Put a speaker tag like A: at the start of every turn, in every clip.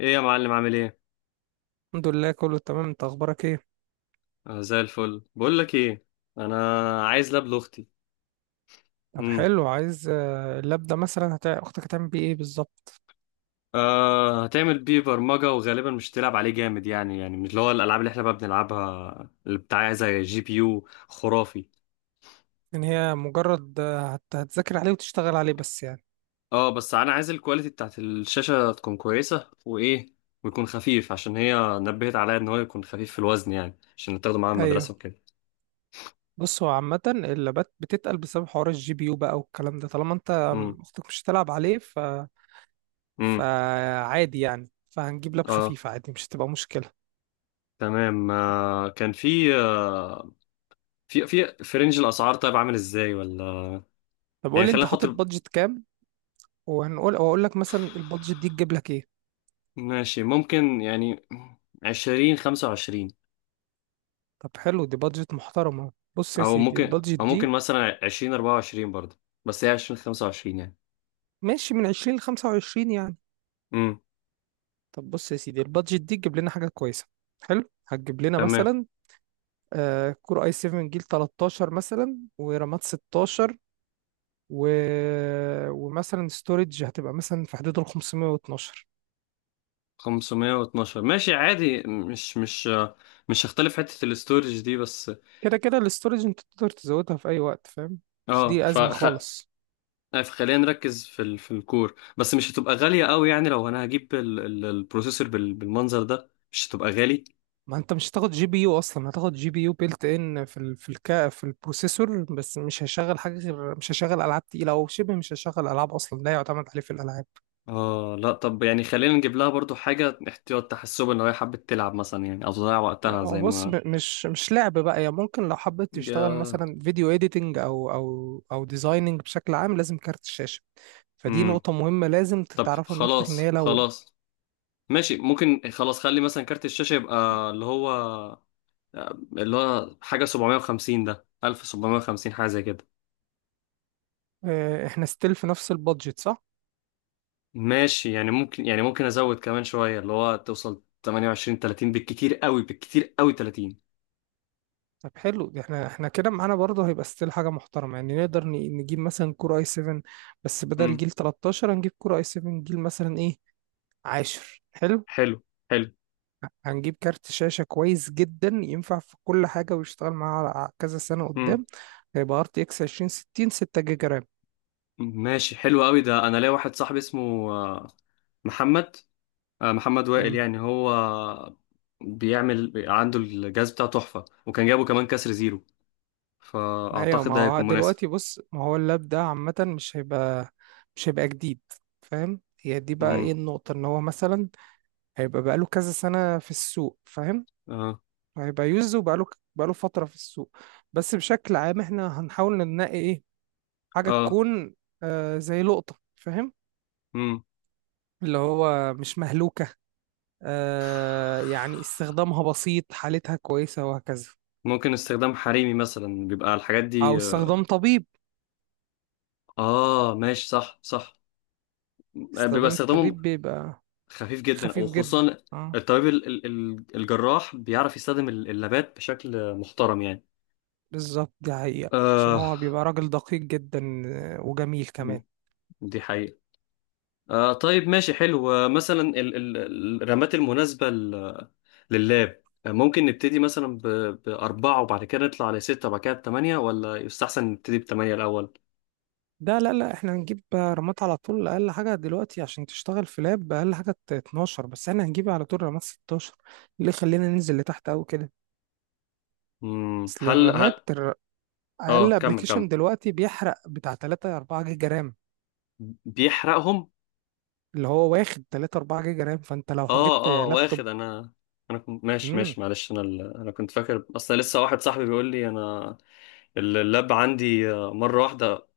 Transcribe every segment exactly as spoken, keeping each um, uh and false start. A: ايه يا معلم عامل ايه؟
B: الحمد لله كله تمام، انت اخبارك ايه؟
A: آه زي الفل. بقول لك ايه. انا عايز لاب لاختي.
B: طب
A: امم.
B: حلو، عايز آه، اللاب ده مثلا هت... اختك هتعمل بيه ايه بالظبط؟
A: آه هتعمل بيه برمجه وغالبا مش تلعب عليه جامد يعني يعني مش اللي هو الالعاب اللي احنا بقى بنلعبها اللي بتاع زي جي بي يو خرافي.
B: ان هي مجرد آه، هت... هتذاكر عليه وتشتغل عليه بس يعني.
A: اه بس انا عايز الكواليتي بتاعت الشاشه تكون كويسه وايه. ويكون خفيف عشان هي نبهت عليا ان هو يكون خفيف في الوزن يعني، عشان تاخده معاها المدرسه
B: ايوه.
A: وكده.
B: بص، هو عامة اللابات بتتقل بسبب حوار الجي بي يو بقى والكلام ده، طالما انت
A: امم.
B: اختك مش هتلعب عليه ف
A: امم.
B: فعادي يعني. فهنجيب لاب
A: اه
B: خفيف عادي، مش هتبقى مشكلة.
A: تمام. آه كان في آه في في في رينج الاسعار، طيب عامل ازاي ولا؟
B: طب قول
A: يعني
B: لي،
A: خلينا
B: انت
A: نحط.
B: حاطط بادجت كام؟ وهنقول واقول لك مثلا البادجت دي تجيب لك ايه.
A: ماشي ممكن يعني، عشرين خمسة وعشرين،
B: طب حلو، دي بادجت محترمة. بص يا
A: أو
B: سيدي،
A: ممكن.
B: البادجت
A: أو ممكن
B: دي
A: مثلا عشرين أربعة وعشرين برضه. بس هي عشرين خمسة وعشرين يعني.
B: ماشي من عشرين ل خمسة وعشرين يعني.
A: امم.
B: طب بص يا سيدي، البادجت دي تجيب لنا حاجة كويسة. حلو، هتجيب لنا
A: تمام.
B: مثلا آه كور اي سفن جيل ثلاثة عشر مثلا، ورامات ستة عشر، و... ومثلا ستورج هتبقى مثلا في حدود ال خمسمية واتناشر.
A: خمسمية واتناشر ماشي عادي. مش مش مش هختلف حتة الاستورج دي بس.
B: كده كده الاستورج انت تقدر تزودها في اي وقت، فاهم؟ مش
A: اه،
B: دي أزمة
A: فخ...
B: خالص.
A: خلينا نركز في ال... في الكور بس، مش هتبقى غالية قوي يعني. لو أنا هجيب ال... ال... البروسيسور بال... بالمنظر ده، مش هتبقى غالي.
B: ما انت مش هتاخد جي بي يو اصلا، هتاخد جي بي يو بيلت ان في ال... في الكا في البروسيسور. بس مش هشغل حاجة، غير مش هشغل العاب تقيلة او شبه، مش هشغل العاب اصلا، لا يعتمد عليه في الالعاب.
A: اه لا، طب يعني خلينا نجيب لها برضو حاجة احتياط، تحسب ان هي حبت تلعب مثلا يعني، او تضيع وقتها
B: هو
A: زي
B: بص،
A: ما...
B: م- مش مش لعب بقى يعني، ممكن لو حبيت تشتغل
A: يا...
B: مثلا فيديو اديتنج او او او ديزايننج، بشكل عام لازم كارت الشاشه. فدي
A: امم.
B: نقطه مهمه لازم
A: طب
B: تتعرفها من اختك ان
A: خلاص
B: هي لو.
A: خلاص. ماشي ممكن خلاص، خلي مثلا كارت الشاشة يبقى اللي هو، اللي هو حاجة سبعمية وخمسين، ده ألف وسبعمية وخمسين، حاجة زي كده.
B: آه، احنا ستيل في نفس البادجت، صح؟
A: ماشي يعني، ممكن يعني ممكن ازود كمان شوية اللي هو توصل تمنية وعشرين تلاتين، بالكتير قوي، بالكتير قوي تلاتين.
B: طب حلو، احنا احنا كده معانا برضه هيبقى ستيل حاجه محترمه يعني. نقدر ن- نجيب مثلا كور اي سفن، بس بدل
A: امم.
B: جيل تلتاشر هنجيب كور اي سفن جيل مثلا ايه، عشرة. حلو.
A: حلو. حلو.
B: هنجيب كارت شاشة كويس جدا، ينفع في كل حاجة، ويشتغل معاها على كذا سنة
A: امم.
B: قدام. هيبقى ار تي اكس عشرين ستين ستة جيجا رام.
A: ماشي حلو قوي ده. انا ليا واحد صاحبي اسمه آه، محمد، آه، محمد وائل.
B: امم.
A: يعني هو بيعمل عنده الجهاز بتاعه تحفة، وكان جابه كمان كسر زيرو،
B: ايوه،
A: فأعتقد
B: ما
A: ده
B: هو
A: هيكون مناسب.
B: دلوقتي بص، ما هو اللاب ده عامة مش هيبقى، مش هيبقى جديد، فاهم؟ هي دي بقى
A: مم.
B: ايه النقطة، ان هو مثلا هيبقى بقاله كذا سنة في السوق، فاهم؟
A: اه.
B: هيبقى يوز، وبقاله بقاله فترة في السوق. بس بشكل عام احنا هنحاول ننقي ايه، حاجة
A: اه.
B: تكون آه زي لقطة، فاهم؟
A: مم.
B: اللي هو مش مهلوكة، آه يعني استخدامها بسيط، حالتها كويسة، وهكذا.
A: ممكن استخدام حريمي مثلا بيبقى الحاجات
B: أو
A: دي.
B: استخدام طبيب.
A: اه ماشي صح صح. آه، بيبقى
B: استخدام
A: استخدامه
B: الطبيب بيبقى
A: خفيف جدا، او
B: خفيف جدا،
A: خصوصا
B: اه.
A: الطبيب ال- ال- ال- الجراح بيعرف يستخدم ال- اللابات بشكل محترم يعني.
B: بالظبط، دي حقيقة، عشان
A: آه
B: هو بيبقى راجل دقيق جدا، آه، وجميل كمان.
A: دي حقيقة. آه طيب ماشي حلو، آه، مثلا ال- ال- الرمات المناسبة لللاب ممكن نبتدي مثلا ب... بأربعة، وبعد كده نطلع لستة، وبعد كده بثمانية، ولا يستحسن نبتدي بثمانية الأول.
B: ده لا لا، احنا هنجيب رامات على طول، اقل حاجة دلوقتي عشان تشتغل في لاب اقل حاجة اتناشر، بس احنا هنجيب على طول رامات ستاشر، اللي خلينا ننزل لتحت قوي كده.
A: مم.
B: اصل
A: هل
B: الرامات
A: هل
B: الر- اقل
A: اه كمل
B: ابلكيشن
A: كمل.
B: دلوقتي بيحرق بتاع تلاتة اربعة جيجا رام.
A: بيحرقهم.
B: اللي هو واخد تلاتة اربعة جيجا رام، فانت لو
A: اه
B: جبت
A: اه،
B: لابتوب.
A: واخد انا... انا كنت ماشي
B: امم.
A: ماشي معلش. انا ال... انا كنت فاكر. اصل لسه واحد صاحبي بيقول لي: انا اللاب عندي آه، مرة واحدة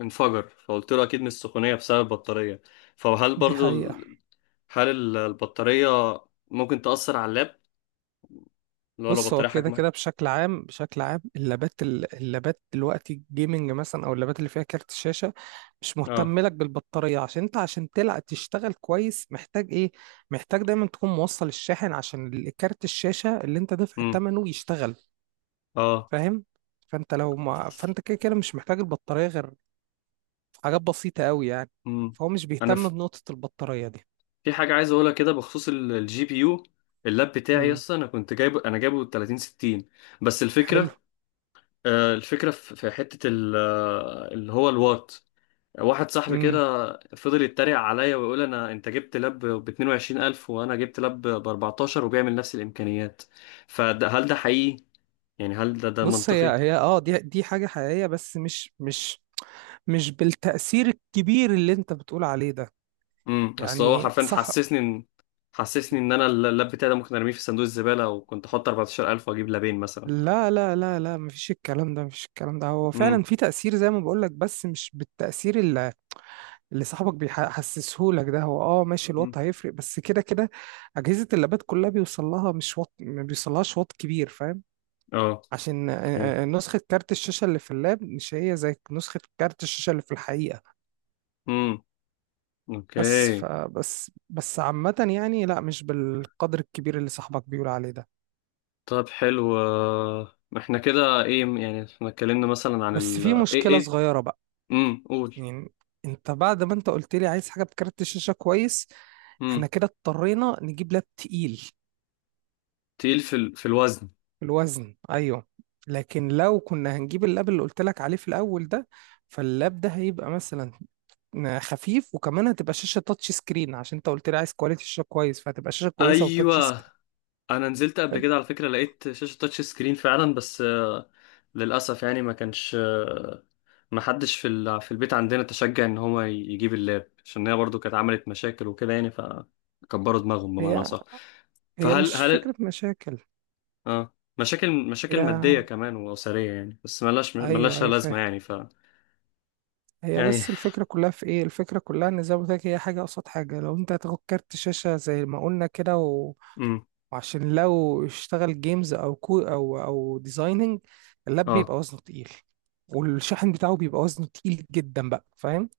A: انفجر. فقلت له اكيد من السخونية بسبب البطارية. فهل
B: دي
A: برضو
B: حقيقة.
A: ال- هل ال- البطارية ممكن تأثر على اللاب؟ لو لو
B: بص، هو
A: بطارية
B: كده كده
A: حجمها...
B: بشكل عام، بشكل عام اللابات ال- اللابات دلوقتي الجيمنج مثلا او اللابات اللي فيها كارت شاشة، مش
A: اه.
B: مهتم لك بالبطارية، عشان انت عشان تلعب تشتغل كويس محتاج ايه، محتاج دايما تكون موصل الشاحن عشان ال- كارت الشاشة اللي انت دافع
A: امم.
B: ثمنه يشتغل،
A: اه.
B: فاهم؟ فانت لو ما، فانت كده كده مش محتاج البطارية غير في حاجات بسيطة قوي يعني.
A: مم.
B: فهو مش
A: انا
B: بيهتم
A: ف-
B: بنقطة البطارية دي.
A: في حاجه عايز اقولها كده بخصوص الجي بي يو. اللاب بتاعي
B: امم.
A: يس انا كنت جايبه، انا جايبه تلاتين ستين بس.
B: حلو.
A: الفكره آه، الفكره في في حته ال- آه، اللي هو الوات. واحد صاحبي
B: امم.
A: كده فضل يتريق عليا ويقول: انا انت جبت لاب ب اتنين وعشرين الف، وانا جبت لاب ب اربعتاشر، وبيعمل نفس الامكانيات. فهل ده حقيقي؟ يعني هل ده ده
B: بص، هي
A: منطقي؟
B: هي اه دي دي حاجة حقيقية، بس مش مش مش بالتأثير الكبير اللي انت بتقول عليه ده.
A: امم. اصل هو
B: يعني
A: حرفيا
B: صح.
A: حسسني ان حسسني ان انا اللاب بتاعي ده ممكن ارميه في صندوق الزباله، وكنت احط اربعتاشر الف واجيب لابين مثلا.
B: لا لا لا لا، مفيش الكلام ده، مفيش الكلام ده، هو فعلا
A: امم.
B: في تأثير زي ما بقولك، بس مش بالتأثير اللي, اللي صاحبك بيحسسه لك ده. هو اه ماشي، الوات
A: امم.
B: هيفرق، بس كده كده أجهزة اللابات كلها بيوصل لها مش وات، ما بيوصلهاش وات كبير، فاهم؟
A: اه.
B: عشان آه،
A: اوكي.
B: آه، نسخة كارت الشاشة اللي في اللاب مش هي زي نسخة كارت الشاشة اللي في الحقيقة.
A: امم. اوكي.
B: بس فبس بس عامة يعني، لا مش بالقدر الكبير اللي صاحبك بيقول عليه ده.
A: طب حلو، آه، احنا كده ايه يعني، احنا اتكلمنا مثلا عن
B: بس
A: ال...
B: في
A: ايه
B: مشكلة
A: ايه.
B: صغيرة بقى،
A: امم قول.
B: يعني انت بعد ما انت قلت لي عايز حاجة بكارت الشاشة كويس، احنا
A: امم.
B: كده اضطرينا نجيب لاب تقيل
A: تقيل في ال... في الوزن،
B: في الوزن، ايوه. لكن لو كنا هنجيب اللاب اللي قلت لك عليه في الاول ده، فاللاب ده هيبقى مثلا خفيف، وكمان هتبقى شاشة تاتش سكرين، عشان انت قلت لي عايز كواليتي الشاشة كويس، فهتبقى شاشة كويسة وتاتش
A: ايوه.
B: سكرين.
A: انا نزلت قبل كده على فكرة لقيت شاشة تاتش سكرين فعلا بس آه، للاسف يعني ما كانش آه، ما حدش في ال... في البيت عندنا تشجع ان هو ي- يجيب اللاب، عشان هي برضو كانت عملت مشاكل وكده يعني، فكبروا دماغهم بمعنى
B: فهي
A: صح.
B: هي
A: فهل
B: مش
A: هل
B: فكرة مشاكل.
A: اه مشاكل،
B: هي.
A: مشاكل مادية كمان وأسرية يعني، بس ملاش
B: ايوه
A: ملاشها
B: ايوه،
A: لازمة
B: فاهم.
A: يعني ف...
B: هي
A: يعني.
B: بس الفكرة كلها في ايه، الفكرة كلها ان زي ما قلت لك، هي حاجة قصاد حاجة. لو انت هتاخد كارت شاشة زي ما قلنا كده و...
A: امم.
B: وعشان لو اشتغل جيمز او كو او او ديزايننج، اللاب
A: اه.
B: بيبقى وزنه تقيل، والشاحن بتاعه بيبقى وزنه تقيل جدا بقى، فاهم؟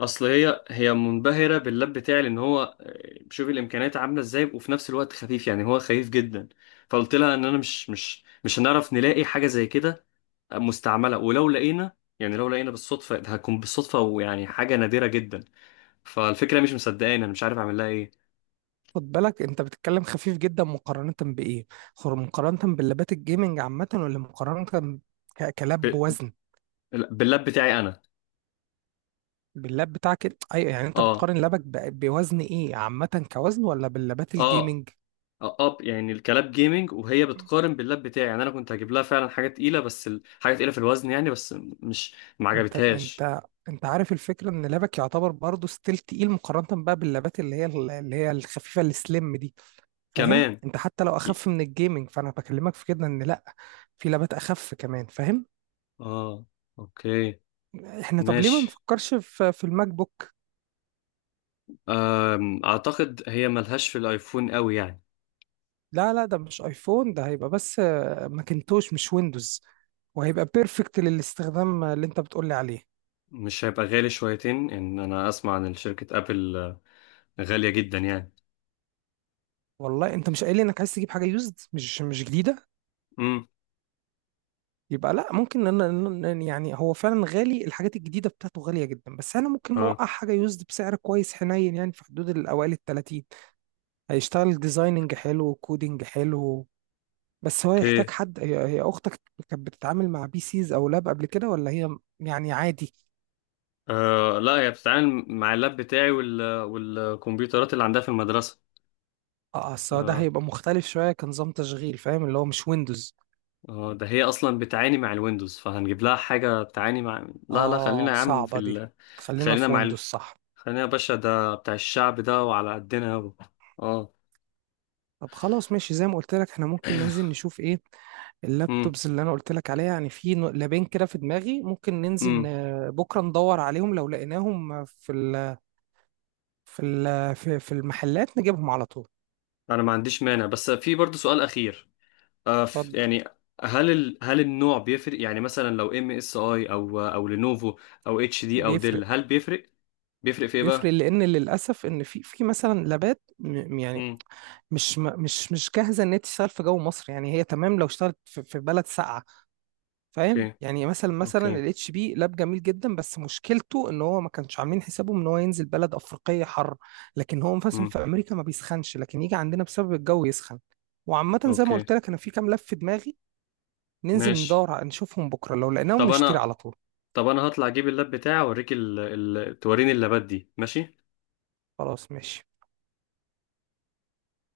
A: اصل هي هي منبهرة باللاب بتاعي لان هو آه، شوف الامكانيات عاملة ازاي، وفي نفس الوقت خفيف يعني، هو خفيف جدا. فقلت لها ان انا مش مش مش هنعرف نلاقي حاجة زي كده آه، مستعملة، ولو لقينا يعني لو لقينا بالصدفة هتكون بالصدفة، ويعني حاجة نادرة جدا. فالفكرة مش مصدقاني، انا مش عارف اعمل لها ايه.
B: خد بالك، انت بتتكلم خفيف جدا مقارنة بايه؟ خر- مقارنة باللابات الجيمنج عامة ولا مقارنة ك- كلاب
A: ب-
B: بوزن؟
A: باللاب بتاعي انا.
B: باللاب بتاعك، ايوه، يعني انت
A: اه.
B: بتقارن لابك ب- بوزن ايه عامة كوزن، ولا باللابات
A: اه.
B: الجيمنج؟
A: اب يعني الكلاب جيمنج وهي بتقارن باللاب بتاعي يعني، انا كنت هجيب لها فعلا حاجه تقيله بس ال... حاجه تقيله في الوزن يعني بس. مش ما
B: انت
A: عجبتهاش.
B: انت انت عارف الفكره، ان لبك يعتبر برضه ستيل تقيل مقارنه بقى باللبات اللي هي اللي هي الخفيفه السليم دي، فاهم؟
A: كمان.
B: انت حتى لو
A: ي-
B: اخف من الجيمنج فانا بكلمك في كده ان لا، في لبات اخف كمان، فاهم؟
A: اه. اوكي.
B: احنا طب ليه ما
A: ماشي.
B: نفكرش في في الماك بوك؟
A: أم... اعتقد هي ملهاش في الايفون قوي يعني.
B: لا لا، ده مش ايفون، ده هيبقى بس آه، ماكنتوش مش ويندوز، وهيبقى بيرفكت للاستخدام اللي انت بتقولي عليه.
A: مش هيبقى غالي شويتين؟ ان انا اسمع عن شركه ابل آه، غاليه جدا يعني.
B: والله انت مش قايل لي انك عايز تجيب حاجه يوزد، مش مش جديده؟
A: امم.
B: يبقى لا، ممكن. إن أنا إن- يعني هو فعلا غالي، الحاجات الجديدة بتاعته غالية جدا، بس أنا ممكن
A: اه.
B: نوقع حاجة يوزد بسعر كويس حنين، يعني في حدود الأوائل التلاتين. هيشتغل ديزايننج حلو، كودينج حلو. بس هو يحتاج
A: اوكي.
B: حد، هي هي أختك كانت بتتعامل مع بي سيز أو لاب قبل كده، ولا هي م- يعني عادي؟
A: آه لا، هي بتتعامل مع اللاب بتاعي وال... والكمبيوترات اللي عندها في المدرسه.
B: اه آه، أصل ده
A: آه،
B: هيبقى مختلف شوية كنظام تشغيل، فاهم؟ اللي هو مش ويندوز.
A: اه ده هي اصلا بتعاني مع الويندوز، فهنجيب لها حاجه بتعاني مع... لا لا،
B: اه،
A: خلينا يا عم في
B: صعبة دي.
A: ال...
B: خلينا
A: خلينا
B: في
A: مع
B: ويندوز،
A: ال...
B: صح؟
A: خلينا يا باشا ده بتاع الشعب ده وعلى قدنا و... اه.
B: طب خلاص، ماشي، زي ما قلت لك احنا ممكن ننزل نشوف ايه
A: امم.
B: اللابتوبز اللي انا قلت لك عليها يعني. في نو- لابين كده في دماغي، ممكن ننزل
A: امم.
B: ن- بكره ندور عليهم، لو لقيناهم في ال في ال في في المحلات نجيبهم على طول.
A: انا ما عنديش مانع، بس في برضو سؤال اخير. آه ف...
B: اتفضل.
A: يعني هل ال... هل النوع بيفرق؟ يعني مثلا لو ام اس اي او او لينوفو او اتش دي او ديل،
B: بيفرق.
A: هل بيفرق؟ بيفرق في ايه بقى؟
B: بيفرق لان للاسف، ان في في مثلا لابات م- يعني
A: امم.
B: مش م- مش مش جاهزه ان هي تشتغل في جو مصر يعني، هي تمام لو اشتغلت في في بلد ساقعه، فاهم
A: اوكي.
B: يعني؟ مثلا مثلا
A: اوكي.
B: الاتش بي لاب جميل جدا، بس مشكلته ان هو ما كانش عاملين حسابه ان هو ينزل بلد افريقيه حر. لكن هو مثلا
A: امم.
B: في امريكا ما بيسخنش، لكن يجي عندنا بسبب الجو يسخن. وعامه زي ما
A: اوكي.
B: قلت لك، انا في كام لاب في دماغي، ننزل
A: ماشي.
B: ندور ع- نشوفهم بكره، لو لقيناهم
A: طب
B: نشتري
A: انا
B: على طول.
A: طب انا هطلع اجيب اللاب بتاعي اوريك ال... ال... توريني اللابات دي، ماشي.
B: خلاص ماشي.